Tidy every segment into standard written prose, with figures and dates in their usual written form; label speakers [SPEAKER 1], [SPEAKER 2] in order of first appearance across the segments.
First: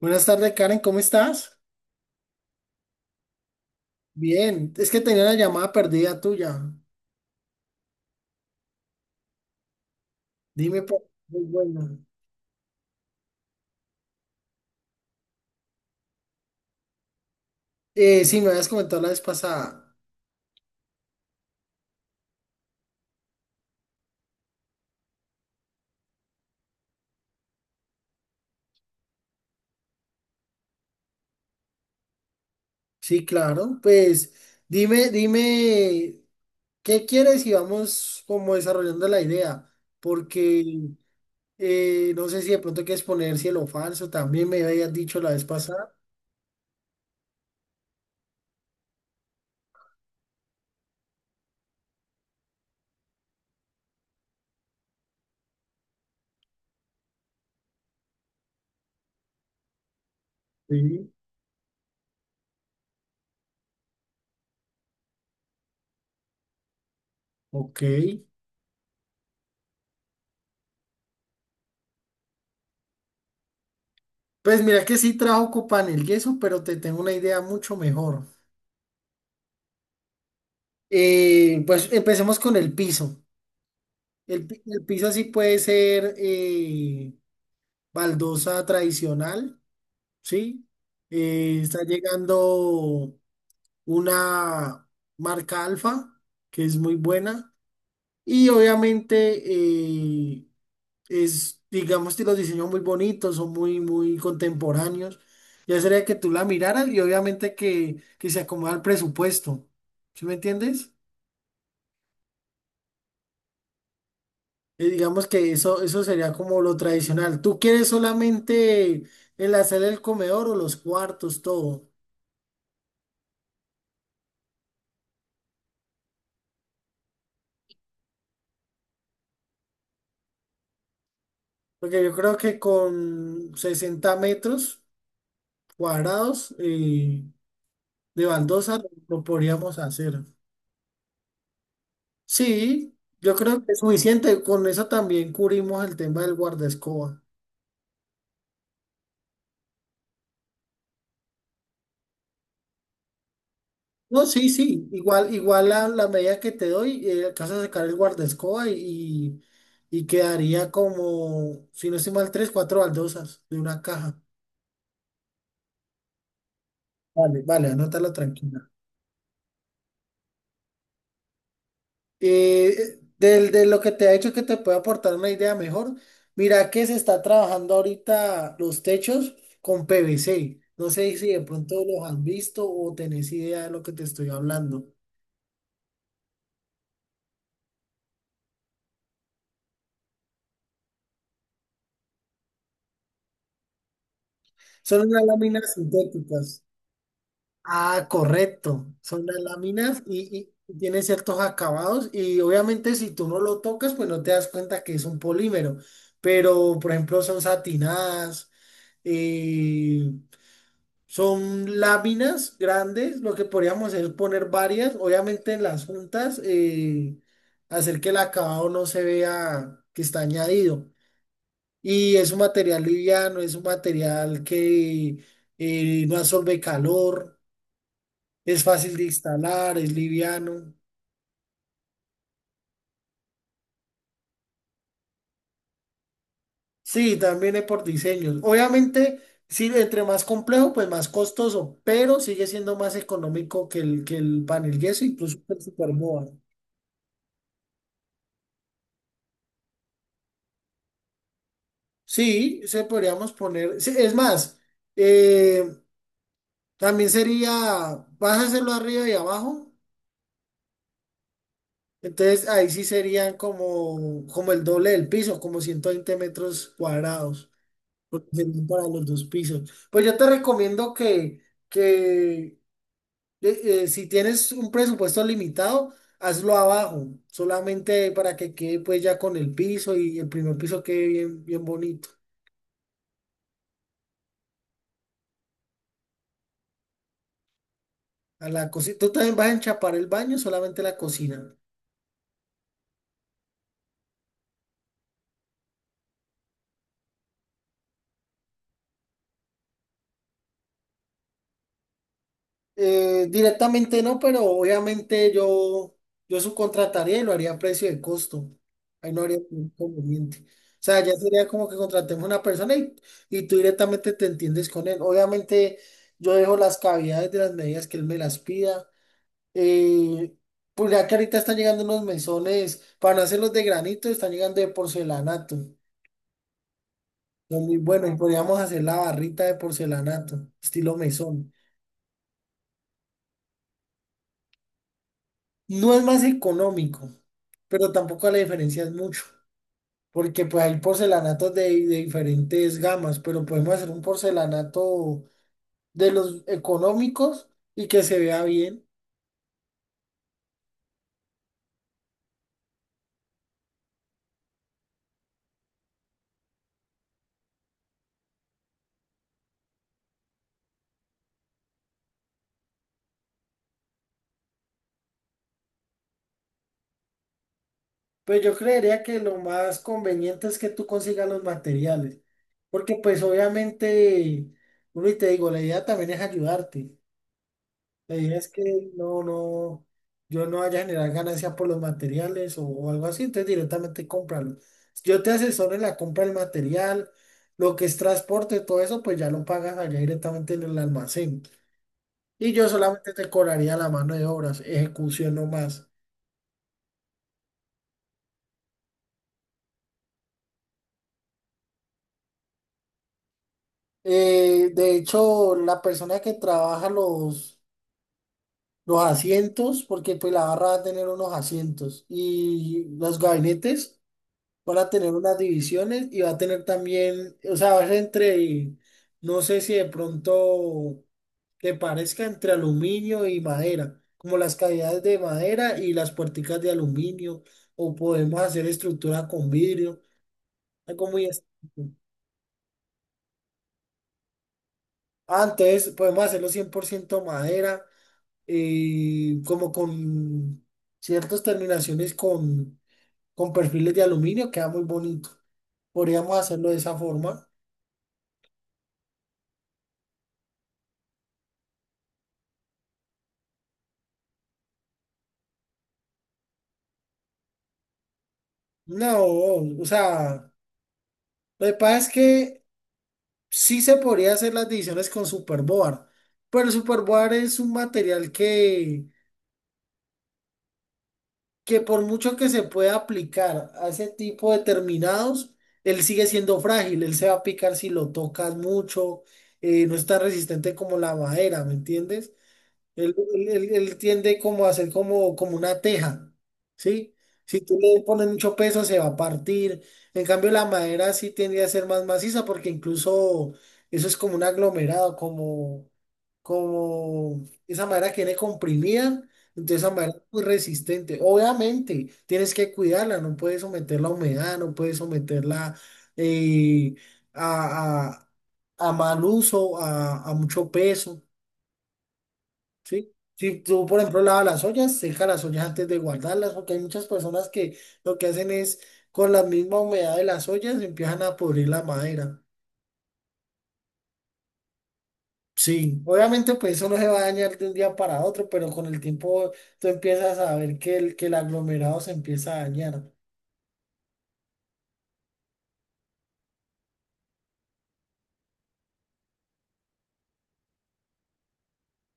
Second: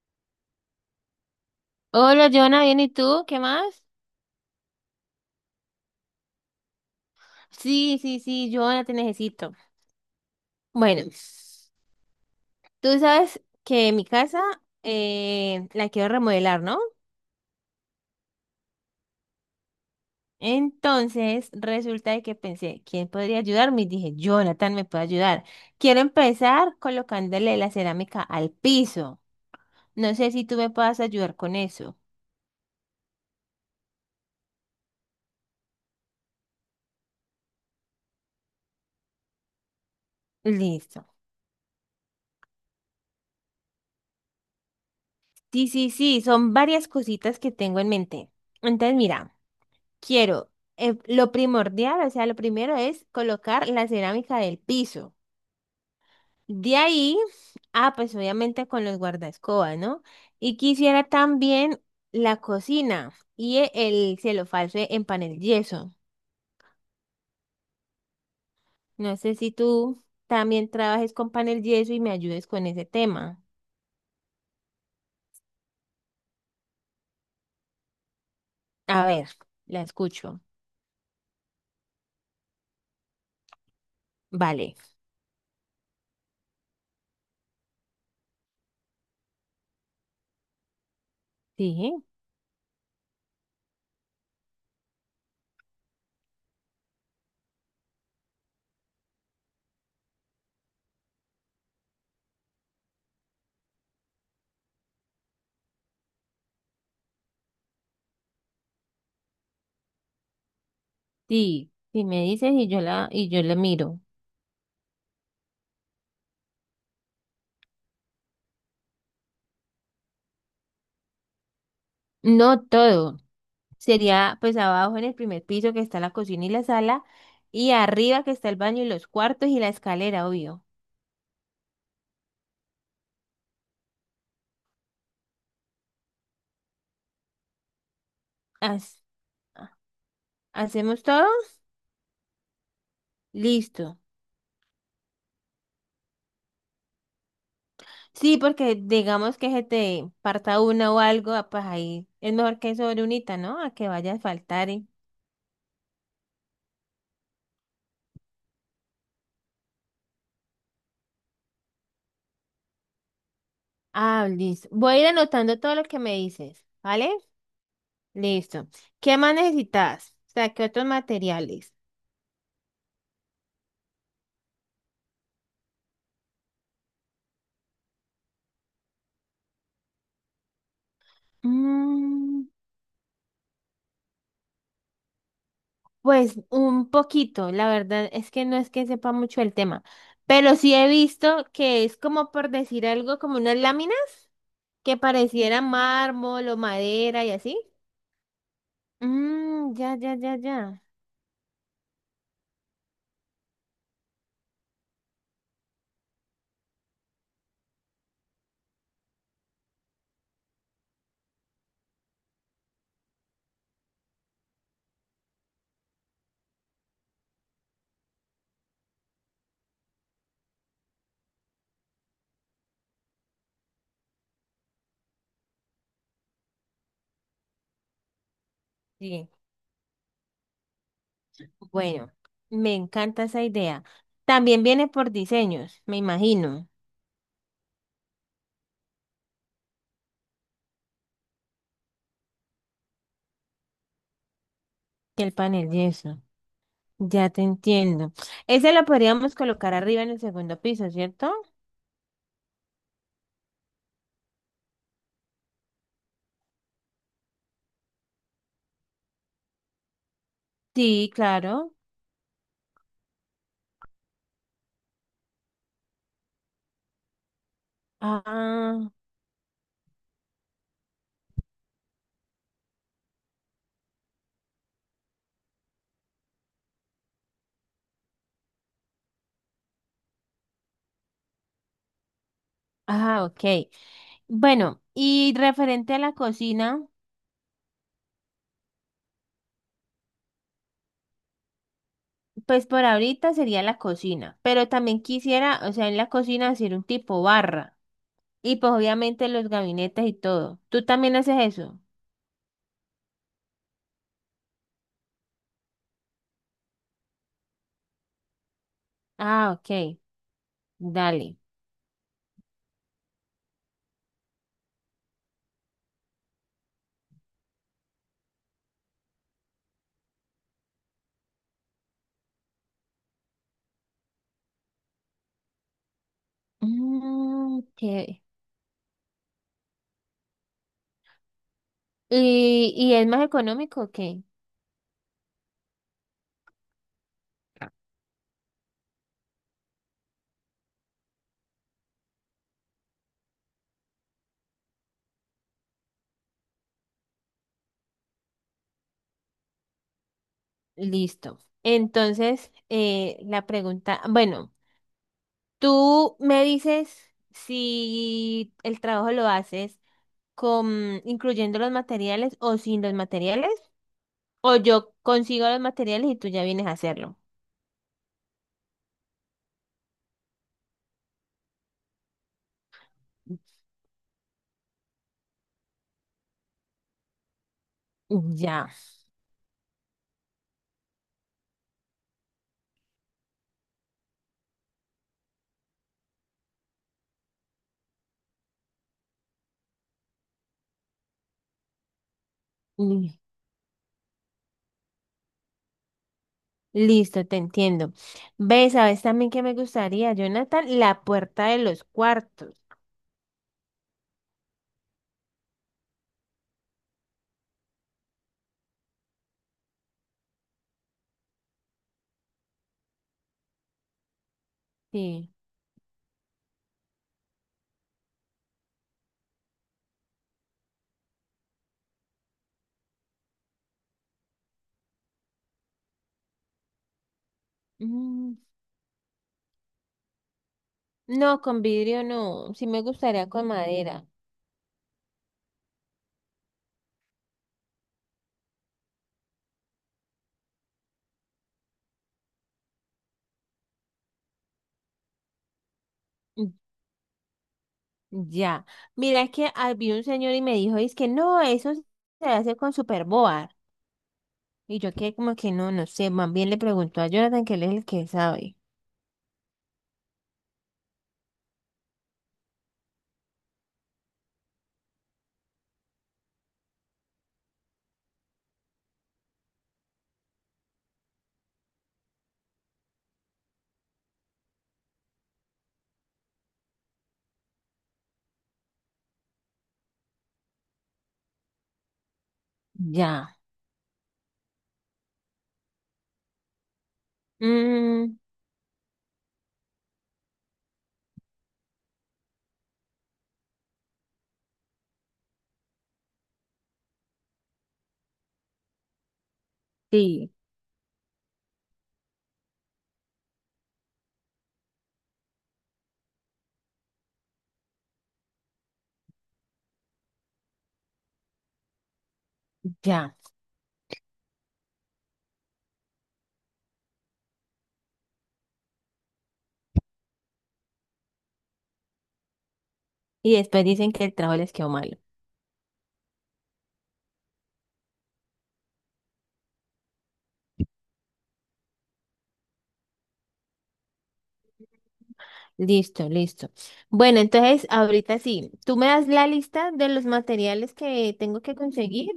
[SPEAKER 1] Buenas tardes, Karen, ¿cómo estás?
[SPEAKER 2] Hola, Jonah, ¿bien y tú? ¿Qué más?
[SPEAKER 1] Bien, es que tenía una llamada perdida tuya.
[SPEAKER 2] Sí, sí, sí, Jonah, te necesito.
[SPEAKER 1] Dime, por
[SPEAKER 2] Bueno,
[SPEAKER 1] muy buena.
[SPEAKER 2] tú sabes que mi casa la quiero remodelar, ¿no?
[SPEAKER 1] Sí, me habías comentado la vez pasada.
[SPEAKER 2] Entonces, resulta de que pensé, ¿quién podría ayudarme? Y dije, Jonathan me puede ayudar. Quiero empezar colocándole la cerámica al piso. No sé si tú me puedas ayudar con eso.
[SPEAKER 1] Sí, claro, pues dime, ¿qué quieres? Y vamos como desarrollando la idea, porque
[SPEAKER 2] Listo.
[SPEAKER 1] no sé si de pronto quieres poner cielo falso, también me habías dicho la vez
[SPEAKER 2] Sí, sí,
[SPEAKER 1] pasada.
[SPEAKER 2] sí, son varias cositas que tengo en mente. Entonces, mira. Quiero, lo primordial, o sea, lo primero es colocar la cerámica del piso. De ahí, ah, pues obviamente con los guardaescobas, ¿no? Y quisiera
[SPEAKER 1] Sí.
[SPEAKER 2] también la cocina y el cielo falso en panel yeso.
[SPEAKER 1] Ok.
[SPEAKER 2] No sé si tú también trabajes con panel yeso y me ayudes con ese tema.
[SPEAKER 1] Pues mira que sí trajo copa en el yeso, pero te tengo una idea mucho mejor.
[SPEAKER 2] A ver, la escucho.
[SPEAKER 1] Pues empecemos con el piso. El, pi-
[SPEAKER 2] Vale.
[SPEAKER 1] el piso así puede ser baldosa tradicional, ¿sí? Está
[SPEAKER 2] Sí,
[SPEAKER 1] llegando una marca Alfa, que es muy buena. Y obviamente es, digamos que los diseños muy bonitos, son muy, muy contemporáneos. Ya sería que tú la miraras y obviamente que se acomoda al presupuesto. ¿Sí me entiendes?
[SPEAKER 2] sí, sí me dices y y yo la miro.
[SPEAKER 1] Digamos que eso sería como lo tradicional. ¿Tú quieres solamente enlazar el comedor o los cuartos, todo?
[SPEAKER 2] No todo. Sería pues abajo en el primer piso que está la cocina y la sala y arriba que está el baño y los cuartos y la escalera, obvio.
[SPEAKER 1] Porque yo creo que con 60 metros cuadrados de baldosa lo
[SPEAKER 2] Haz-
[SPEAKER 1] lo podríamos hacer.
[SPEAKER 2] ¿Hacemos todo?
[SPEAKER 1] Sí, yo creo que es
[SPEAKER 2] Listo.
[SPEAKER 1] suficiente. Con eso también cubrimos el tema del guardaescoba.
[SPEAKER 2] Sí, porque digamos que se te parta una o algo, ah, pues ahí es mejor que sobre unita, ¿no? A que vaya a
[SPEAKER 1] No, sí,
[SPEAKER 2] faltar. Y-
[SPEAKER 1] sí, igual, igual la medida que te doy, alcanzas a sacar el guardaescoba y, y quedaría como, si no estoy mal, tres, cuatro baldosas de una caja.
[SPEAKER 2] Ah, listo. Voy a ir anotando todo lo que me dices, ¿vale?
[SPEAKER 1] Vale, vale, anótala
[SPEAKER 2] Listo.
[SPEAKER 1] tranquila.
[SPEAKER 2] ¿Qué más necesitas? O sea, ¿qué otros materiales?
[SPEAKER 1] De, lo que te ha hecho que te puede aportar una idea mejor, mira que se está trabajando ahorita los techos con PVC. No sé si de pronto los has
[SPEAKER 2] Mm.
[SPEAKER 1] visto o tenés idea de lo que te estoy hablando.
[SPEAKER 2] Pues un poquito, la verdad es que no es que sepa mucho el tema, pero sí he visto que es como por decir algo, como unas láminas que
[SPEAKER 1] Son unas
[SPEAKER 2] pareciera
[SPEAKER 1] láminas
[SPEAKER 2] mármol o
[SPEAKER 1] sintéticas.
[SPEAKER 2] madera y así.
[SPEAKER 1] Ah, correcto. Son las
[SPEAKER 2] Mm, ya,
[SPEAKER 1] láminas
[SPEAKER 2] ya, ya,
[SPEAKER 1] y,
[SPEAKER 2] ya.
[SPEAKER 1] tiene ciertos acabados y obviamente si tú no lo tocas, pues no te das cuenta que es un polímero. Pero, por ejemplo, son satinadas, eh, son láminas grandes. Lo que podríamos hacer es poner varias, obviamente en las juntas, hacer que el acabado no se vea que está añadido. Y es un material liviano, es un material que no absorbe calor. Es fácil de
[SPEAKER 2] Sí,
[SPEAKER 1] instalar, es liviano.
[SPEAKER 2] bueno, me encanta esa idea. También viene por diseños, me imagino,
[SPEAKER 1] Sí, también es por diseños. Obviamente, sí, entre más complejo, pues más costoso, pero sigue siendo más económico que el panel yeso,
[SPEAKER 2] que el
[SPEAKER 1] incluso que el
[SPEAKER 2] panel y eso.
[SPEAKER 1] Superboa.
[SPEAKER 2] Ya te entiendo. Ese lo podríamos colocar arriba en el segundo piso, ¿cierto?
[SPEAKER 1] Sí, se podríamos poner. Sí, es más, eh, también sería, vas a hacerlo arriba y abajo.
[SPEAKER 2] Sí, claro.
[SPEAKER 1] Entonces ahí sí serían como, como el doble del piso, como 120 metros cuadrados, porque serían para
[SPEAKER 2] Ah.
[SPEAKER 1] los dos pisos. Pues yo te recomiendo que que si tienes un presupuesto limitado, hazlo abajo, solamente para que quede pues ya con el piso y el primer piso quede bien, bien bonito.
[SPEAKER 2] Ah, ok. Bueno, y referente a la cocina,
[SPEAKER 1] A la cocina. Tú también vas a enchapar el baño, solamente la cocina.
[SPEAKER 2] pues por ahorita sería la cocina, pero también quisiera, o sea, en la cocina hacer un tipo barra y pues obviamente los gabinetes y todo. ¿Tú también haces eso?
[SPEAKER 1] Directamente no, pero obviamente yo subcontrataría y lo haría a precio de costo. Ahí no haría
[SPEAKER 2] Ah,
[SPEAKER 1] ningún
[SPEAKER 2] ok.
[SPEAKER 1] inconveniente. O sea, ya
[SPEAKER 2] Dale.
[SPEAKER 1] sería como que contratemos una persona y, tú directamente te entiendes con él. Obviamente yo dejo las cavidades de las medidas que él me las pida. Eh, pues ya que ahorita están llegando unos mesones, para hacer los de granito, están llegando de porcelanato.
[SPEAKER 2] Mm,
[SPEAKER 1] Son muy buenos, y
[SPEAKER 2] chévere.
[SPEAKER 1] podríamos hacer la barrita de porcelanato, estilo mesón.
[SPEAKER 2] Y es más económico o qué?
[SPEAKER 1] No es más económico, pero tampoco la diferencia es mucho, porque pues hay porcelanatos de diferentes gamas, pero podemos hacer un porcelanato de los económicos y que se vea bien.
[SPEAKER 2] Listo. Entonces, la pregunta, bueno, tú me dices si el trabajo lo haces, con, incluyendo los materiales o sin los materiales, o yo consigo los materiales y tú ya vienes a hacerlo.
[SPEAKER 1] Pues yo creería que lo más conveniente es que tú consigas los materiales, porque pues obviamente, uno y te digo, la idea también es ayudarte. La idea es
[SPEAKER 2] Ya.
[SPEAKER 1] que no, no, yo no vaya a generar ganancia por los materiales o algo así, entonces directamente cómpralo. Yo te asesoro en la compra del material, lo que es transporte, todo eso, pues ya lo pagas allá directamente en el almacén. Y yo solamente
[SPEAKER 2] Li-
[SPEAKER 1] te cobraría la mano de obras, ejecución no más.
[SPEAKER 2] Listo, te entiendo. ¿Ves? ¿Sabes también que me gustaría, Jonathan? La puerta de los cuartos.
[SPEAKER 1] De hecho, la persona que trabaja los asientos, porque pues la barra va a tener unos asientos y los gabinetes van a tener
[SPEAKER 2] Sí.
[SPEAKER 1] unas divisiones y va a tener también, o sea, va a ser entre, no sé si de pronto que parezca entre aluminio y madera, como las cavidades de madera y las puerticas de aluminio, o
[SPEAKER 2] Mm.
[SPEAKER 1] podemos hacer estructura con vidrio, algo muy...
[SPEAKER 2] No, con
[SPEAKER 1] estricto.
[SPEAKER 2] vidrio no. Sí me gustaría con madera.
[SPEAKER 1] Ah, entonces podemos hacerlo 100% madera como con ciertas terminaciones con perfiles de aluminio, queda muy bonito. Podríamos
[SPEAKER 2] Mm.
[SPEAKER 1] hacerlo de esa forma.
[SPEAKER 2] Ya. Mira que había un señor y me dijo, es que no, eso se hace con superboard. Y yo que como que no, no sé. Más bien le preguntó a Jonathan que él es el que sabe.
[SPEAKER 1] No, o sea, lo que pasa es que sí se podría hacer las divisiones con Superboard, pero el Superboard es un material que por mucho que se pueda aplicar a ese tipo de terminados, él sigue siendo frágil, él se va a picar si lo tocas mucho, no es tan resistente como la madera, ¿me entiendes? Él,
[SPEAKER 2] Ya.
[SPEAKER 1] él- él- él tiende como a ser como, como una teja, ¿sí? Si tú le
[SPEAKER 2] Mm,
[SPEAKER 1] pones mucho peso se va a partir. En cambio la madera sí tendría a ser más maciza porque incluso eso es como un aglomerado, como, como esa madera que viene comprimida, entonces esa madera es
[SPEAKER 2] sí,
[SPEAKER 1] muy resistente. Obviamente tienes que cuidarla, no puedes someterla a humedad, no puedes someterla eh, a, a mal uso, a mucho peso. Sí,
[SPEAKER 2] ya.
[SPEAKER 1] si tú, por ejemplo, lavas las ollas, seca las ollas antes de guardarlas, porque hay muchas personas que lo que hacen es con la misma humedad de las ollas empiezan a pudrir la madera.
[SPEAKER 2] Y después dicen que el trabajo les quedó malo.
[SPEAKER 1] Sí, obviamente pues eso no se va a dañar de un día para otro, pero con el tiempo tú empiezas a ver que el aglomerado se empieza a dañar.
[SPEAKER 2] Listo, listo. Bueno, entonces ahorita sí, tú me das la lista de los materiales que tengo que conseguir.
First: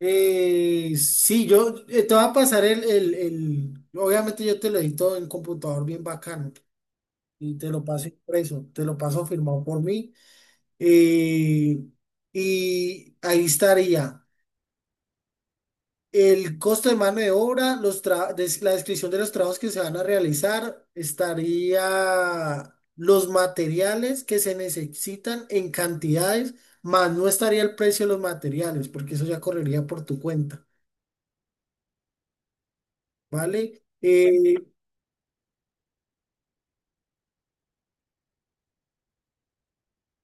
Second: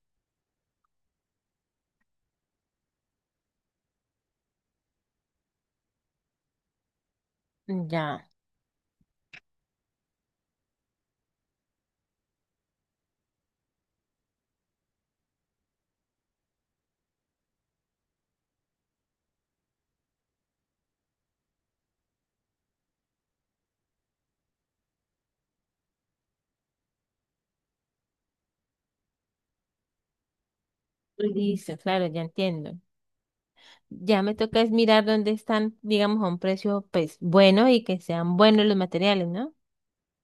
[SPEAKER 1] Sí, yo te voy a pasar el, obviamente yo te lo edito en computador bien bacano y te lo paso
[SPEAKER 2] Ya.
[SPEAKER 1] impreso, te lo paso firmado por mí. Eh, y ahí estaría el costo de mano de obra, la descripción de los trabajos que se van a realizar, estaría los materiales que se necesitan en cantidades, más no estaría el precio de los materiales, porque eso ya correría por tu cuenta,
[SPEAKER 2] Listo, claro, ya entiendo.
[SPEAKER 1] ¿vale?
[SPEAKER 2] Ya me toca es mirar dónde están, digamos, a un precio, pues, bueno y que sean buenos los materiales, ¿no?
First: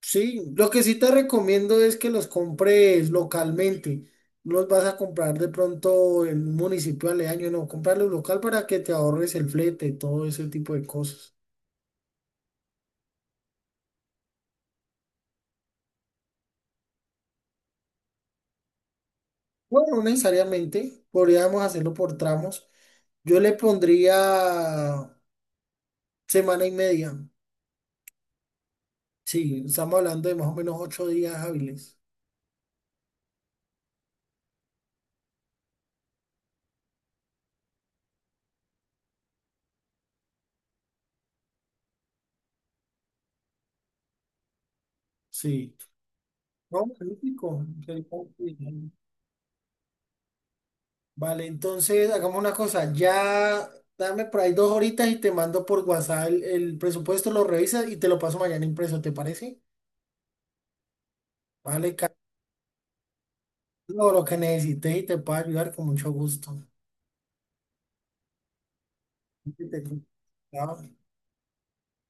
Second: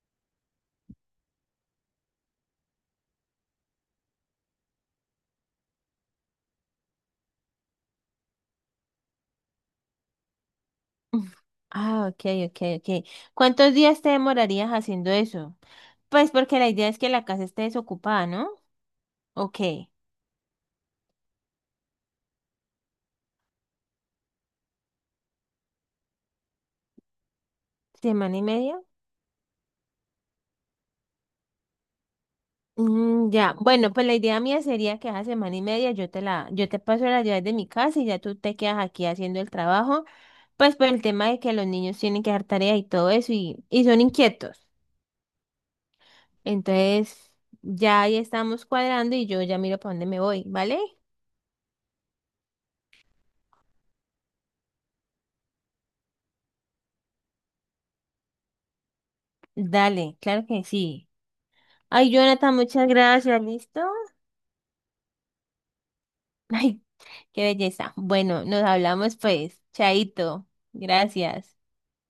[SPEAKER 1] Sí, lo que sí te recomiendo es que los compres localmente. No los vas a comprar de pronto en un municipio aledaño, no, comprarlos local para que te ahorres el flete, todo ese tipo de cosas.
[SPEAKER 2] Uf. Ah, ok, ok, ok. ¿Cuántos días te demorarías haciendo eso? Pues porque la idea es que la casa esté desocupada, ¿no? Ok.
[SPEAKER 1] Bueno, no necesariamente, podríamos hacerlo por tramos. Yo le pondría semana y media.
[SPEAKER 2] ¿Semana y media?
[SPEAKER 1] Sí, estamos hablando de más o menos 8 días hábiles.
[SPEAKER 2] Mm, ya, bueno, pues la idea mía sería que hace semana y media yo te paso las llaves de mi casa y ya tú te quedas aquí haciendo el trabajo, pues por el tema de que los niños tienen que hacer tareas y todo eso y son inquietos.
[SPEAKER 1] Sí. No,
[SPEAKER 2] Entonces,
[SPEAKER 1] magnífico.
[SPEAKER 2] ya ahí estamos cuadrando y yo ya miro para dónde me voy, ¿vale?
[SPEAKER 1] Vale, entonces hagamos una cosa. Ya dame por ahí 2 horitas y te mando por WhatsApp el presupuesto, lo revisas y te lo paso mañana impreso, ¿te parece?
[SPEAKER 2] Dale, claro que sí.
[SPEAKER 1] Vale,
[SPEAKER 2] Ay,
[SPEAKER 1] Carlos,
[SPEAKER 2] Jonathan, muchas gracias, ¿listo?
[SPEAKER 1] lo que necesites y te puedo ayudar con mucho gusto.
[SPEAKER 2] Ay, qué belleza. Bueno, nos hablamos pues, chaito,
[SPEAKER 1] Chao.
[SPEAKER 2] gracias.